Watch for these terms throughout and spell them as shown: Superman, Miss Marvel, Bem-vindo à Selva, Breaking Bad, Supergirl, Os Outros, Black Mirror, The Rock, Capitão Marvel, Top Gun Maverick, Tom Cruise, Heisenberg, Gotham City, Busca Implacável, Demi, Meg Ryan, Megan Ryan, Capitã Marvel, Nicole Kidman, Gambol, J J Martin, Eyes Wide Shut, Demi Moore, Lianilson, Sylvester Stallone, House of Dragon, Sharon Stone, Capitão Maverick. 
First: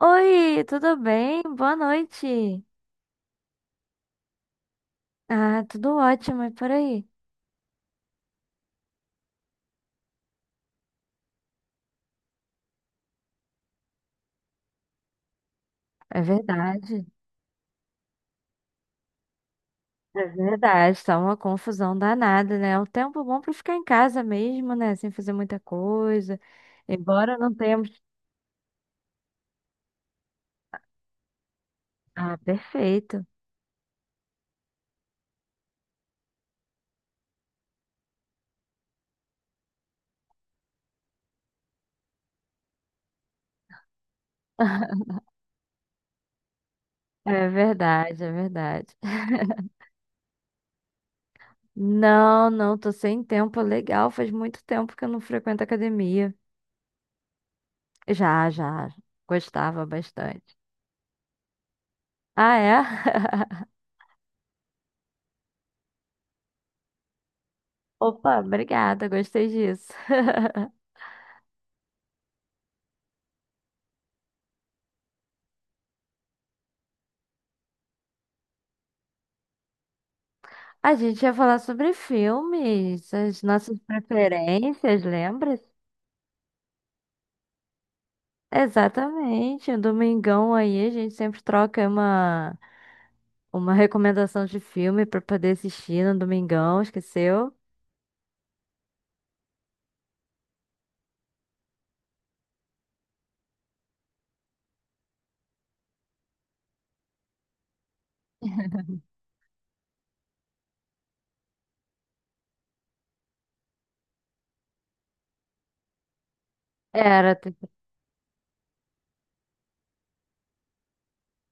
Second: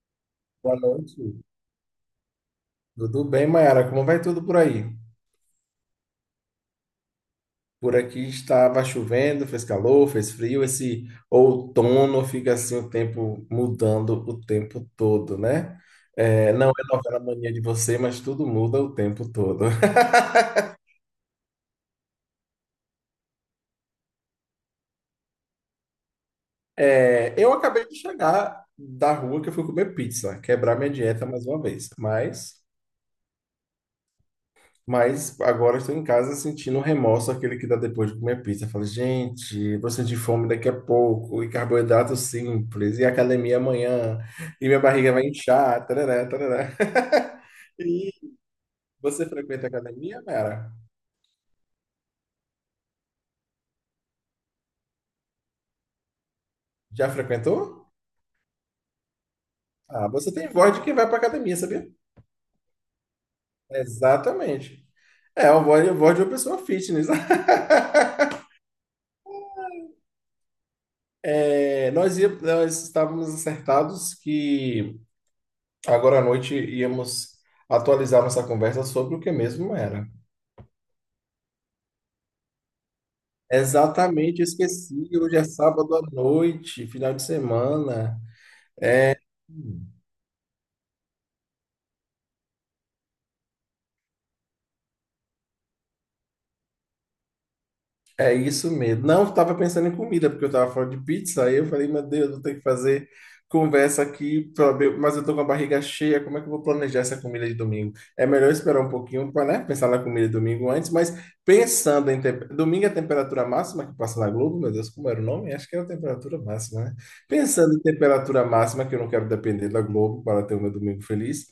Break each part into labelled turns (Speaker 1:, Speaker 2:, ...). Speaker 1: Oi,
Speaker 2: Boa
Speaker 1: tudo
Speaker 2: noite.
Speaker 1: bem? Boa noite.
Speaker 2: Tudo bem, Mayara? Como vai tudo por aí?
Speaker 1: Ah, tudo ótimo, e por aí?
Speaker 2: Por aqui estava chovendo, fez calor, fez frio. Esse outono fica assim o tempo mudando o tempo todo, né?
Speaker 1: É
Speaker 2: É, não é
Speaker 1: verdade,
Speaker 2: novela mania de você, mas tudo muda o tempo todo.
Speaker 1: é verdade, tá uma confusão danada, né? É um tempo bom pra ficar em casa mesmo, né? Sem fazer muita coisa.
Speaker 2: É,
Speaker 1: Embora
Speaker 2: eu
Speaker 1: não
Speaker 2: acabei
Speaker 1: tenhamos.
Speaker 2: de chegar da rua que eu fui comer pizza, quebrar minha dieta mais uma vez.
Speaker 1: Ah,
Speaker 2: Mas
Speaker 1: perfeito.
Speaker 2: Mas agora estou em casa sentindo o remorso, aquele que dá depois de comer pizza. Eu falo, gente, vou sentir fome daqui a pouco, e carboidrato simples, e academia amanhã, e minha barriga vai inchar, tarará, tarará.
Speaker 1: É
Speaker 2: E
Speaker 1: verdade, é verdade.
Speaker 2: você frequenta academia, Mara?
Speaker 1: Não, não, tô sem tempo, legal. Faz muito tempo que eu não frequento academia.
Speaker 2: Já frequentou?
Speaker 1: Já, já, gostava
Speaker 2: Ah, você tem
Speaker 1: bastante.
Speaker 2: voz de quem vai para academia, sabia?
Speaker 1: Ah, é?
Speaker 2: Exatamente. É, a voz de uma pessoa fitness.
Speaker 1: Opa, obrigada, gostei disso.
Speaker 2: É, nós estávamos acertados que agora à noite íamos atualizar nossa conversa sobre o que mesmo era.
Speaker 1: A gente ia falar sobre filmes, as nossas
Speaker 2: Exatamente, eu
Speaker 1: preferências,
Speaker 2: esqueci. Hoje é
Speaker 1: lembra?
Speaker 2: sábado à noite, final de semana.
Speaker 1: Exatamente. O domingão aí, a gente sempre troca uma recomendação de filme pra poder assistir no domingão, esqueceu?
Speaker 2: É isso mesmo. Não, eu tava pensando em comida, porque eu tava falando de pizza, aí eu falei, meu Deus, vou ter que fazer conversa aqui, mas eu tô com a barriga cheia, como é que eu vou planejar essa comida de domingo? É melhor esperar um pouquinho para, né, pensar na comida de domingo antes, mas pensando em domingo é a temperatura máxima que passa na Globo, meu Deus, como era o nome? Acho que era a temperatura máxima, né?
Speaker 1: Era. Tipo-
Speaker 2: Pensando em temperatura máxima, que eu não quero depender da Globo para ter o meu domingo feliz,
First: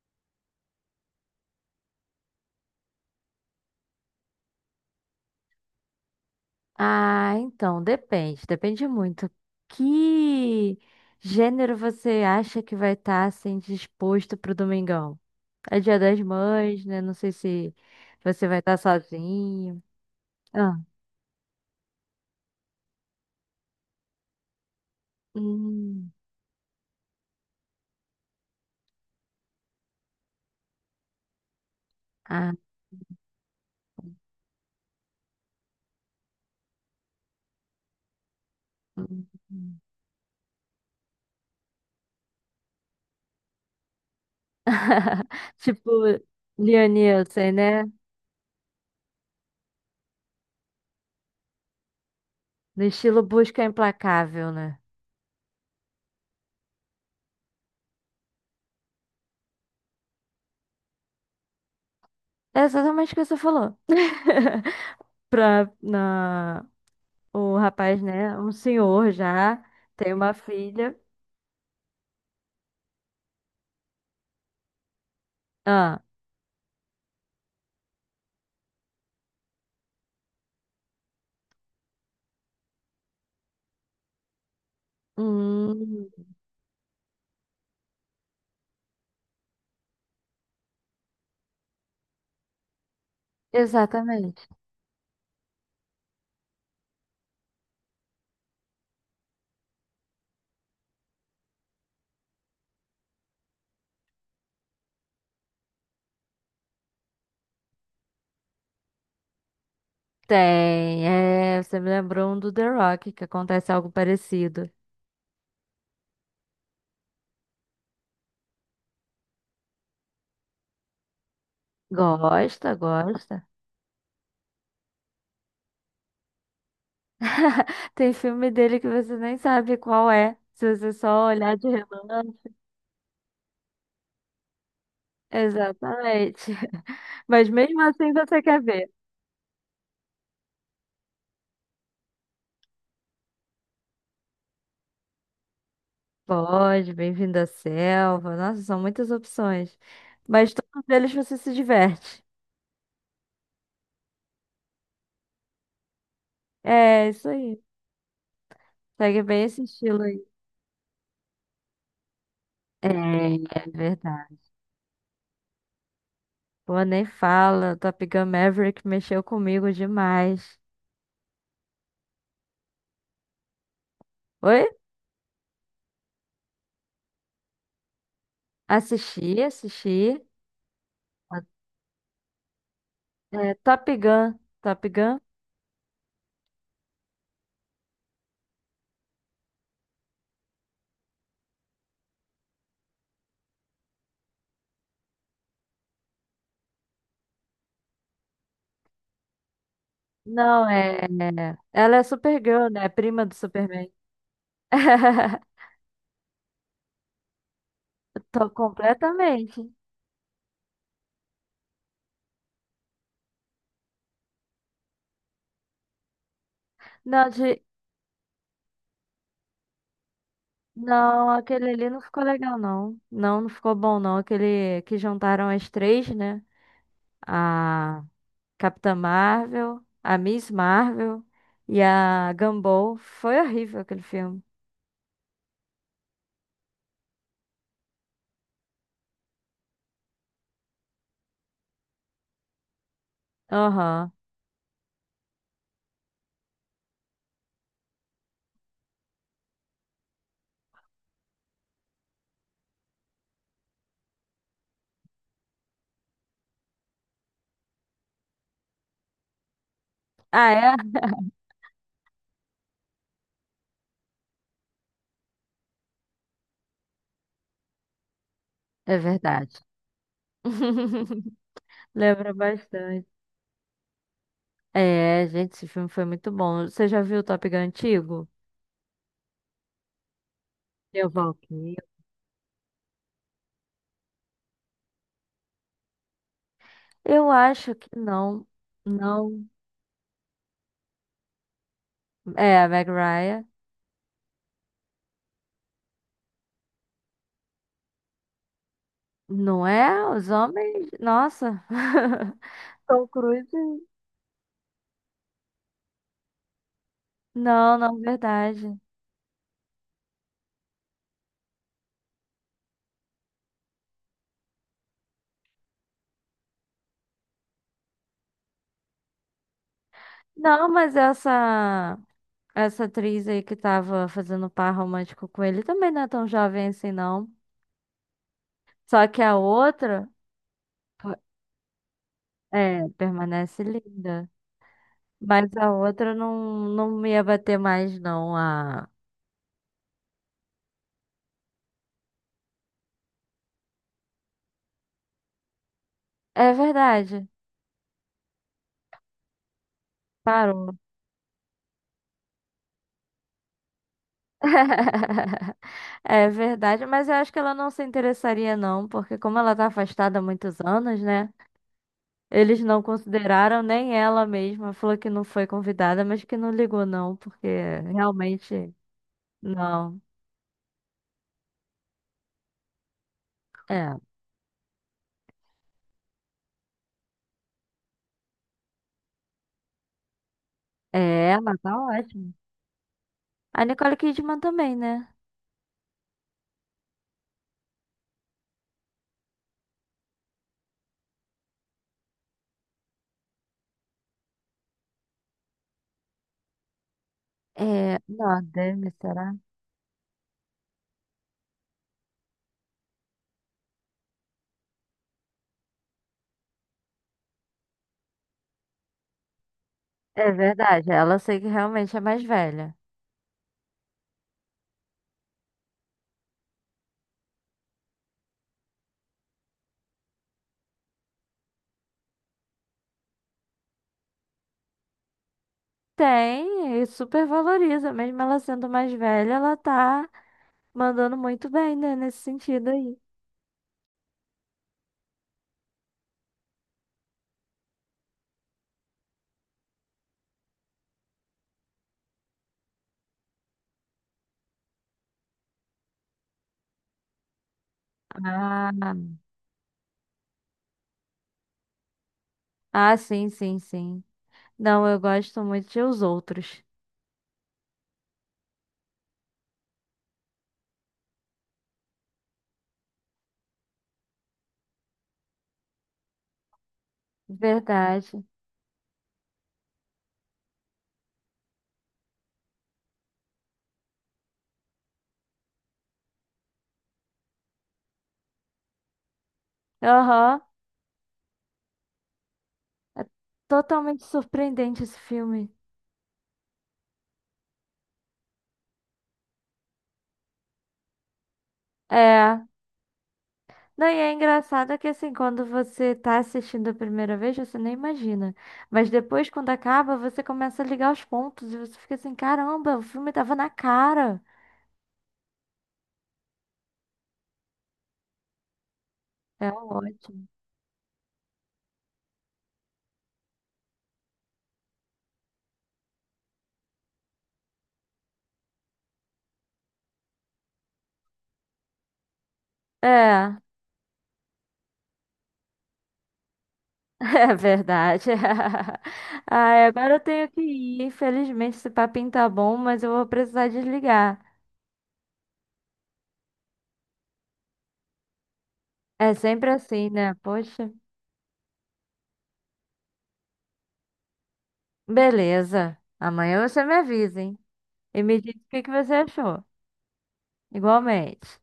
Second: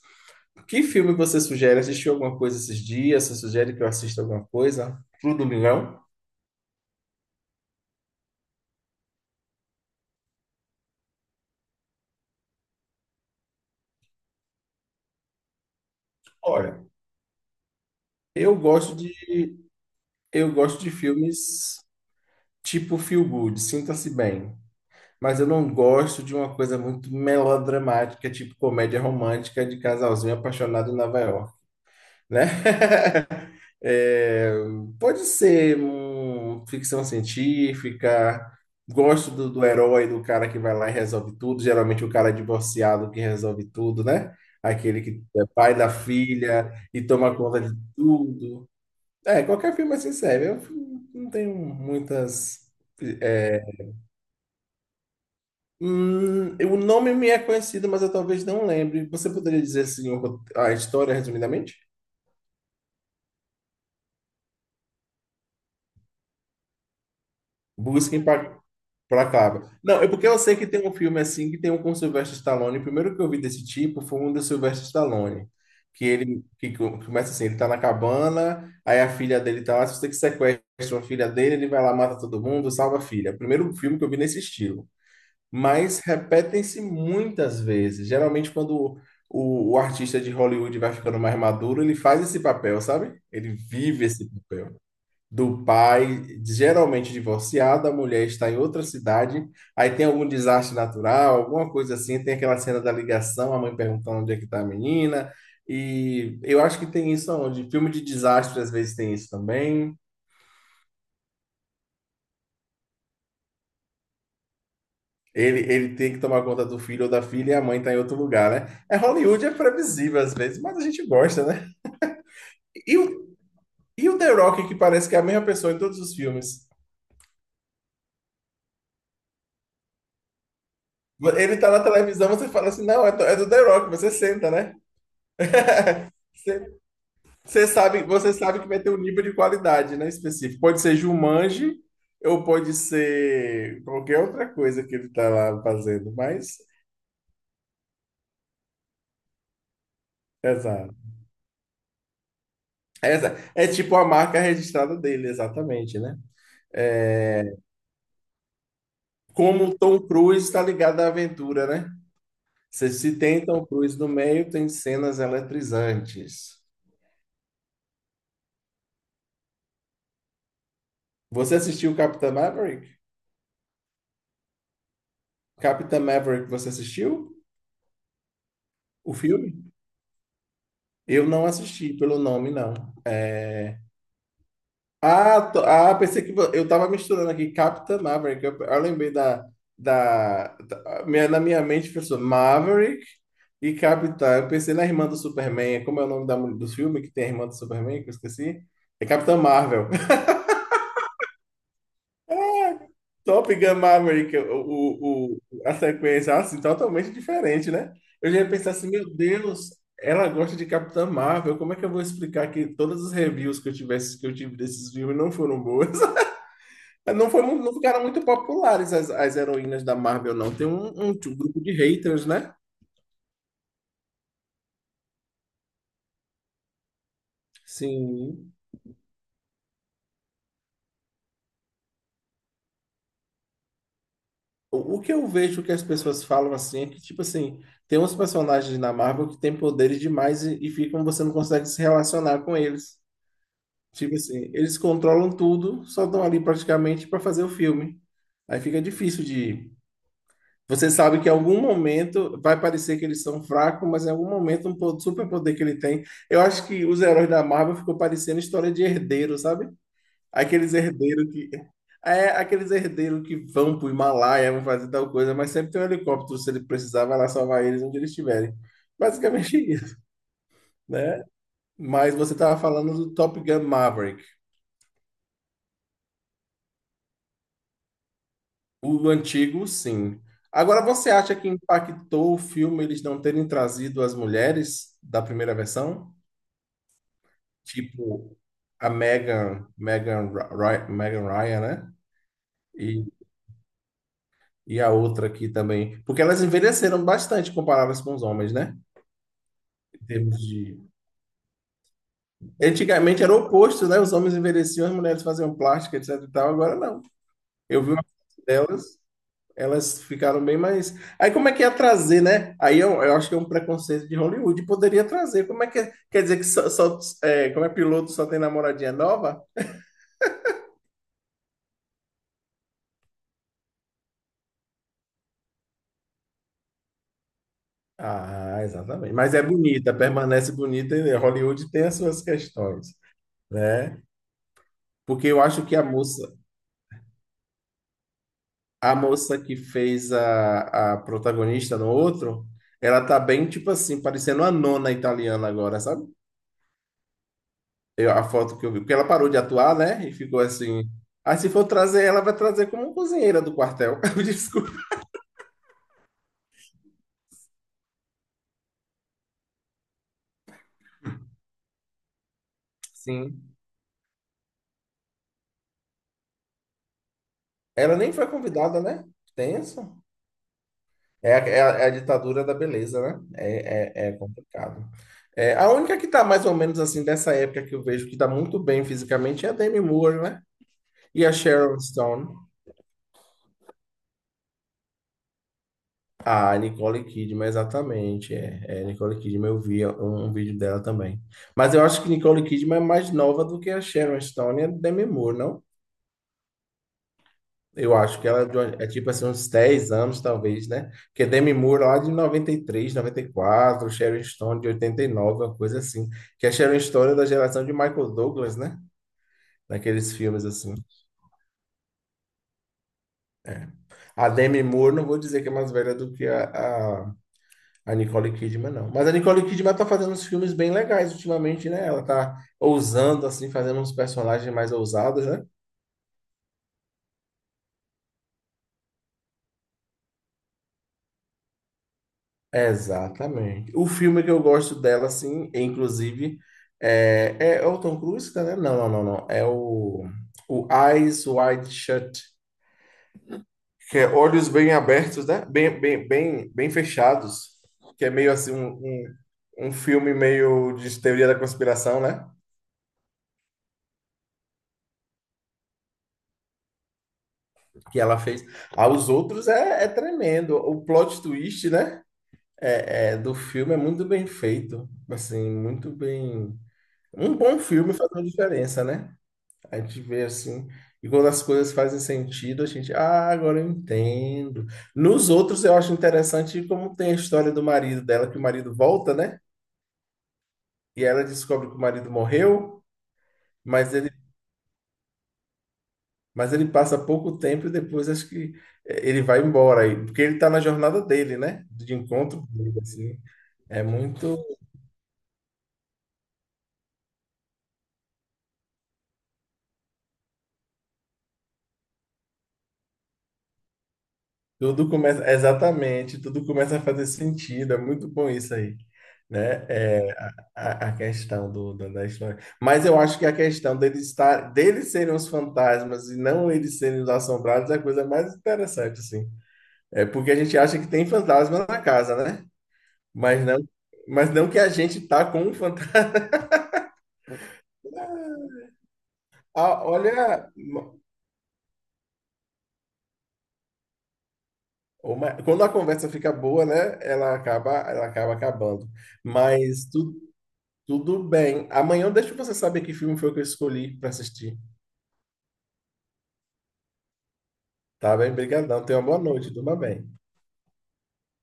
Speaker 2: que filme você sugere? Assistiu alguma coisa esses dias? Você sugere que eu assista alguma coisa pro domingão?
Speaker 1: ah, então, depende, depende muito. Que gênero você acha que vai estar assim disposto pro domingão? É Dia das
Speaker 2: Olha,
Speaker 1: Mães, né? Não sei se você
Speaker 2: Eu
Speaker 1: vai estar
Speaker 2: gosto de,
Speaker 1: sozinho.
Speaker 2: eu
Speaker 1: Ah.
Speaker 2: gosto de filmes tipo feel good, sinta-se bem. Mas eu não
Speaker 1: Hum.
Speaker 2: gosto de uma coisa muito melodramática, tipo comédia romântica de casalzinho apaixonado em Nova York, né?
Speaker 1: Ah.
Speaker 2: É, pode ser um, ficção científica.
Speaker 1: Hum.
Speaker 2: Gosto do herói, do cara que vai lá e resolve tudo. Geralmente o cara é divorciado que resolve tudo, né? Aquele que é pai da
Speaker 1: Tipo,
Speaker 2: filha e toma
Speaker 1: Lianilson,
Speaker 2: conta de
Speaker 1: né?
Speaker 2: tudo. É, qualquer filme é assim serve. Eu não tenho muitas.
Speaker 1: No estilo
Speaker 2: É,
Speaker 1: Busca Implacável, né?
Speaker 2: o nome me é conhecido, mas eu talvez não lembre. Você poderia dizer assim a história resumidamente?
Speaker 1: É exatamente o que você falou. Pra, na, o rapaz,
Speaker 2: Busquem
Speaker 1: né? Um
Speaker 2: pra
Speaker 1: senhor já,
Speaker 2: Placável. Não, é
Speaker 1: tem
Speaker 2: porque
Speaker 1: uma
Speaker 2: eu sei que tem um
Speaker 1: filha.
Speaker 2: filme assim que tem um com Sylvester Stallone. O primeiro que eu vi desse tipo foi um do Sylvester Stallone.
Speaker 1: Ah,
Speaker 2: Que ele que começa assim, ele tá na cabana, aí a filha dele tá lá, se você que sequestra a filha dele, ele vai lá, mata todo mundo, salva a filha. Primeiro filme que eu vi nesse estilo. Mas
Speaker 1: hum,
Speaker 2: repetem-se muitas vezes. Geralmente, quando o artista de Hollywood vai ficando mais maduro, ele faz esse papel, sabe? Ele vive esse
Speaker 1: exatamente.
Speaker 2: papel. Do pai, geralmente divorciado, a mulher está em outra cidade, aí tem algum desastre natural, alguma coisa assim, tem aquela cena da ligação, a mãe perguntando onde é que está a menina, e eu acho que tem isso onde filme de desastre às vezes tem isso também.
Speaker 1: Tem, é, você me lembrou um do The Rock, que acontece algo parecido.
Speaker 2: Ele tem que tomar conta do filho ou da filha e a mãe tá em outro lugar, né? É Hollywood, é previsível às vezes, mas a gente gosta, né?
Speaker 1: Gosta,
Speaker 2: E o,
Speaker 1: gosta.
Speaker 2: e o The Rock, que parece que é a mesma pessoa em todos os filmes.
Speaker 1: Tem filme dele que você nem sabe qual é, se você só olhar
Speaker 2: Ele
Speaker 1: de
Speaker 2: tá na televisão,
Speaker 1: relance.
Speaker 2: você fala assim, não, é do The Rock, você senta, né?
Speaker 1: Exatamente.
Speaker 2: Você,
Speaker 1: Mas
Speaker 2: você
Speaker 1: mesmo
Speaker 2: sabe,
Speaker 1: assim
Speaker 2: você
Speaker 1: você
Speaker 2: sabe
Speaker 1: quer
Speaker 2: que vai ter
Speaker 1: ver.
Speaker 2: um nível de qualidade, né, específico. Pode ser Jumanji ou pode ser qualquer outra coisa que ele tá lá fazendo, mas...
Speaker 1: Pode, bem-vindo à selva. Nossa, são muitas opções.
Speaker 2: É
Speaker 1: Mas todos eles
Speaker 2: exato.
Speaker 1: você se diverte.
Speaker 2: Essa é tipo a marca registrada dele, exatamente, né?
Speaker 1: É, isso
Speaker 2: É,
Speaker 1: aí. Segue bem esse
Speaker 2: como o
Speaker 1: estilo
Speaker 2: Tom
Speaker 1: aí.
Speaker 2: Cruise está ligado à aventura, né?
Speaker 1: É,
Speaker 2: Se tem Tom
Speaker 1: é
Speaker 2: Cruise no
Speaker 1: verdade.
Speaker 2: meio, tem cenas eletrizantes.
Speaker 1: Pô, nem fala. Top Gun Maverick mexeu comigo demais.
Speaker 2: Você assistiu Capitã Maverick?
Speaker 1: Oi?
Speaker 2: Capitã Maverick, você assistiu o
Speaker 1: Assisti,
Speaker 2: filme?
Speaker 1: assisti.
Speaker 2: Eu não assisti pelo nome, não.
Speaker 1: É,
Speaker 2: É.
Speaker 1: Top Gun. Top Gun?
Speaker 2: Ah, pensei que eu tava misturando aqui Capitã Maverick. Eu lembrei na minha mente pensou Maverick e Capitã. Eu pensei na irmã do Superman. Como é o nome do filme que tem a irmã do Superman que eu esqueci? É Capitã Marvel.
Speaker 1: Não, é. É- ela é Supergirl, né? Prima do
Speaker 2: Top Gun
Speaker 1: Superman.
Speaker 2: Maverick, a sequência, assim, totalmente diferente, né? Eu já ia
Speaker 1: Tô
Speaker 2: pensar assim, meu
Speaker 1: completamente.
Speaker 2: Deus, ela gosta de Capitã Marvel, como é que eu vou explicar que todas as reviews que eu tivesse, que eu tive desses filmes não foram boas?
Speaker 1: Não,
Speaker 2: Não foram,
Speaker 1: de,
Speaker 2: não ficaram muito populares as heroínas da Marvel, não. Tem um
Speaker 1: não,
Speaker 2: grupo
Speaker 1: aquele
Speaker 2: de
Speaker 1: ali não ficou
Speaker 2: haters, né?
Speaker 1: legal, não. Não, não ficou bom, não. Aquele que juntaram as três, né? A
Speaker 2: Sim.
Speaker 1: Capitã Marvel, a Miss Marvel e a Gambol. Foi horrível aquele filme.
Speaker 2: O que eu vejo que as pessoas falam assim é que, tipo assim, tem uns personagens na Marvel que têm poderes demais e ficam, você não consegue se relacionar com eles.
Speaker 1: Aham.
Speaker 2: Tipo assim, eles controlam tudo, só estão ali praticamente para fazer o filme. Aí fica difícil de. Você sabe que em algum momento vai parecer que eles são fracos, mas em algum momento um superpoder que ele tem. Eu acho que os heróis da Marvel ficou parecendo história de herdeiro, sabe?
Speaker 1: Ah,
Speaker 2: Aqueles
Speaker 1: é?
Speaker 2: herdeiros que. É, aqueles herdeiros que vão pro Himalaia, vão fazer tal coisa, mas sempre tem um helicóptero, se ele precisar, vai lá salvar eles onde eles estiverem.
Speaker 1: É
Speaker 2: Basicamente
Speaker 1: verdade.
Speaker 2: isso, né? Mas
Speaker 1: Lembra
Speaker 2: você estava falando
Speaker 1: bastante.
Speaker 2: do Top Gun Maverick.
Speaker 1: É, gente, esse filme foi muito bom. Você já viu o Top Gun antigo?
Speaker 2: O antigo, sim. Agora,
Speaker 1: Eu
Speaker 2: você acha que
Speaker 1: voltei.
Speaker 2: impactou o filme eles não terem trazido as mulheres da primeira versão?
Speaker 1: Eu acho que
Speaker 2: Tipo,
Speaker 1: não.
Speaker 2: a
Speaker 1: Não.
Speaker 2: Megan Megan Ryan, né?
Speaker 1: É, a Meg
Speaker 2: E,
Speaker 1: Ryan.
Speaker 2: e a outra aqui também. Porque elas envelheceram bastante comparadas com os homens, né?
Speaker 1: Não
Speaker 2: Em
Speaker 1: é? Os
Speaker 2: termos de...
Speaker 1: homens. Nossa. Tom
Speaker 2: Antigamente era o
Speaker 1: Cruise.
Speaker 2: oposto, né? Os homens envelheciam, as mulheres faziam plástica, etc e tal. Agora não.
Speaker 1: Não,
Speaker 2: Eu vi
Speaker 1: não,
Speaker 2: uma foto
Speaker 1: verdade.
Speaker 2: delas. Elas ficaram bem mais. Aí como é que ia trazer, né? Aí eu acho que é um preconceito de Hollywood. Poderia trazer. Como é que. É? Quer dizer que é, como é piloto só tem namoradinha nova?
Speaker 1: Não, mas essa. Essa atriz aí que tava fazendo par romântico com ele também não é tão jovem assim, não.
Speaker 2: Ah,
Speaker 1: Só
Speaker 2: exatamente.
Speaker 1: que a
Speaker 2: Mas é bonita,
Speaker 1: outra.
Speaker 2: permanece bonita.
Speaker 1: Pô,
Speaker 2: E Hollywood tem as suas
Speaker 1: é,
Speaker 2: questões,
Speaker 1: permanece
Speaker 2: né?
Speaker 1: linda.
Speaker 2: Porque eu
Speaker 1: Mas
Speaker 2: acho
Speaker 1: a
Speaker 2: que a
Speaker 1: outra
Speaker 2: moça,
Speaker 1: não, não me ia bater mais, não. A...
Speaker 2: a moça que fez a protagonista no outro, ela tá bem, tipo assim, parecendo a nona italiana agora, sabe?
Speaker 1: É verdade.
Speaker 2: A foto que eu vi, porque ela parou de atuar, né? E ficou
Speaker 1: Parou.
Speaker 2: assim. Ah, se for trazer ela, vai trazer como cozinheira do quartel. Eu desculpa.
Speaker 1: É verdade, mas eu acho que ela não se interessaria, não, porque como ela tá afastada há muitos anos, né? Eles não
Speaker 2: Sim.
Speaker 1: consideraram nem ela mesma, falou que não foi convidada, mas que não ligou não, porque
Speaker 2: Ela nem foi
Speaker 1: realmente
Speaker 2: convidada, né?
Speaker 1: não.
Speaker 2: Tenso. É, a- é, a é a ditadura da beleza, né?
Speaker 1: É,
Speaker 2: É complicado. É, a única que tá mais ou menos assim dessa época que eu vejo que tá muito bem fisicamente é a Demi Moore, né? E
Speaker 1: é,
Speaker 2: a
Speaker 1: ela tá
Speaker 2: Sharon Stone.
Speaker 1: ótima. A Nicole Kidman também, né?
Speaker 2: Ah, Nicole Kidman, exatamente. É, é, Nicole Kidman, eu vi um vídeo dela também. Mas eu acho que Nicole Kidman é mais nova do que a Sharon Stone e a Demi Moore, não? Eu
Speaker 1: É,
Speaker 2: acho
Speaker 1: não,
Speaker 2: que
Speaker 1: a
Speaker 2: ela é, é
Speaker 1: Demi,
Speaker 2: tipo assim,
Speaker 1: será?
Speaker 2: uns 10 anos, talvez, né? Porque Demi Moore lá de noventa noventa e três, noventa e quatro, Sharon Stone de 89, uma coisa assim. Que a Sharon Stone é da geração de Michael Douglas, né? Naqueles
Speaker 1: É
Speaker 2: filmes assim.
Speaker 1: verdade, ela eu sei que realmente é mais velha.
Speaker 2: A Demi Moore, não vou dizer que é mais velha do que a A Nicole Kidman não. Mas a Nicole Kidman tá fazendo uns filmes bem legais ultimamente, né? Ela tá ousando, assim, fazendo uns personagens mais ousados, né?
Speaker 1: Tem, e super valoriza, mesmo ela sendo mais velha, ela tá mandando muito bem, né, nesse sentido aí.
Speaker 2: Exatamente. O filme que eu gosto dela, assim, é, inclusive, é, é o Tom Cruise, né? Não, não, não, não. É o Eyes Wide Shut, que é olhos bem abertos, né? Bem, bem, bem, bem fechados, que é meio assim
Speaker 1: Ah,
Speaker 2: um filme meio de teoria da conspiração, né?
Speaker 1: ah, sim, sim, sim. Não, eu gosto muito de Os Outros.
Speaker 2: Que ela fez. Aos outros é, é tremendo. O plot twist, né? É, é, do filme é muito bem feito. Assim, muito bem. Um bom filme faz uma
Speaker 1: Verdade.
Speaker 2: diferença, né? A gente vê assim. E quando as coisas fazem sentido, a gente, ah, agora eu entendo. Nos outros, eu acho interessante como tem a história do marido dela, que o marido volta, né?
Speaker 1: Aham.
Speaker 2: E ela descobre que o marido morreu,
Speaker 1: É
Speaker 2: mas
Speaker 1: totalmente
Speaker 2: ele
Speaker 1: surpreendente esse filme.
Speaker 2: Mas ele passa pouco tempo e depois acho que ele vai embora aí, porque ele está na jornada dele, né? De
Speaker 1: É.
Speaker 2: encontro dele, assim. É
Speaker 1: Não, e é
Speaker 2: muito.
Speaker 1: engraçado que assim, quando você tá assistindo a primeira vez, você nem imagina. Mas depois, quando acaba, você começa a ligar os pontos e você fica assim, caramba, o filme tava na cara.
Speaker 2: Tudo começa. Exatamente, tudo começa a fazer sentido. É muito bom isso aí,
Speaker 1: É
Speaker 2: né? É,
Speaker 1: ótimo.
Speaker 2: a questão da história. Mas eu acho que a questão deles serem os fantasmas e não eles serem os assombrados é a coisa mais interessante, assim. É porque a gente acha que tem fantasma na casa, né?
Speaker 1: É,
Speaker 2: Mas não, mas não que a gente tá com um fantasma
Speaker 1: é verdade. Ai,
Speaker 2: Ah,
Speaker 1: agora eu tenho que
Speaker 2: olha,
Speaker 1: ir. Infelizmente, esse papinho tá bom, mas eu vou precisar desligar.
Speaker 2: quando a conversa fica boa, né? Ela acaba acabando.
Speaker 1: É sempre
Speaker 2: Mas
Speaker 1: assim, né? Poxa.
Speaker 2: tudo bem. Amanhã eu deixo você saber que filme foi que eu escolhi para assistir.
Speaker 1: Beleza. Amanhã você me avisa, hein? E
Speaker 2: Tá
Speaker 1: me
Speaker 2: bem?
Speaker 1: diz o que que
Speaker 2: Obrigadão.
Speaker 1: você
Speaker 2: Tenha uma boa
Speaker 1: achou.
Speaker 2: noite. Tudo bem.
Speaker 1: Igualmente.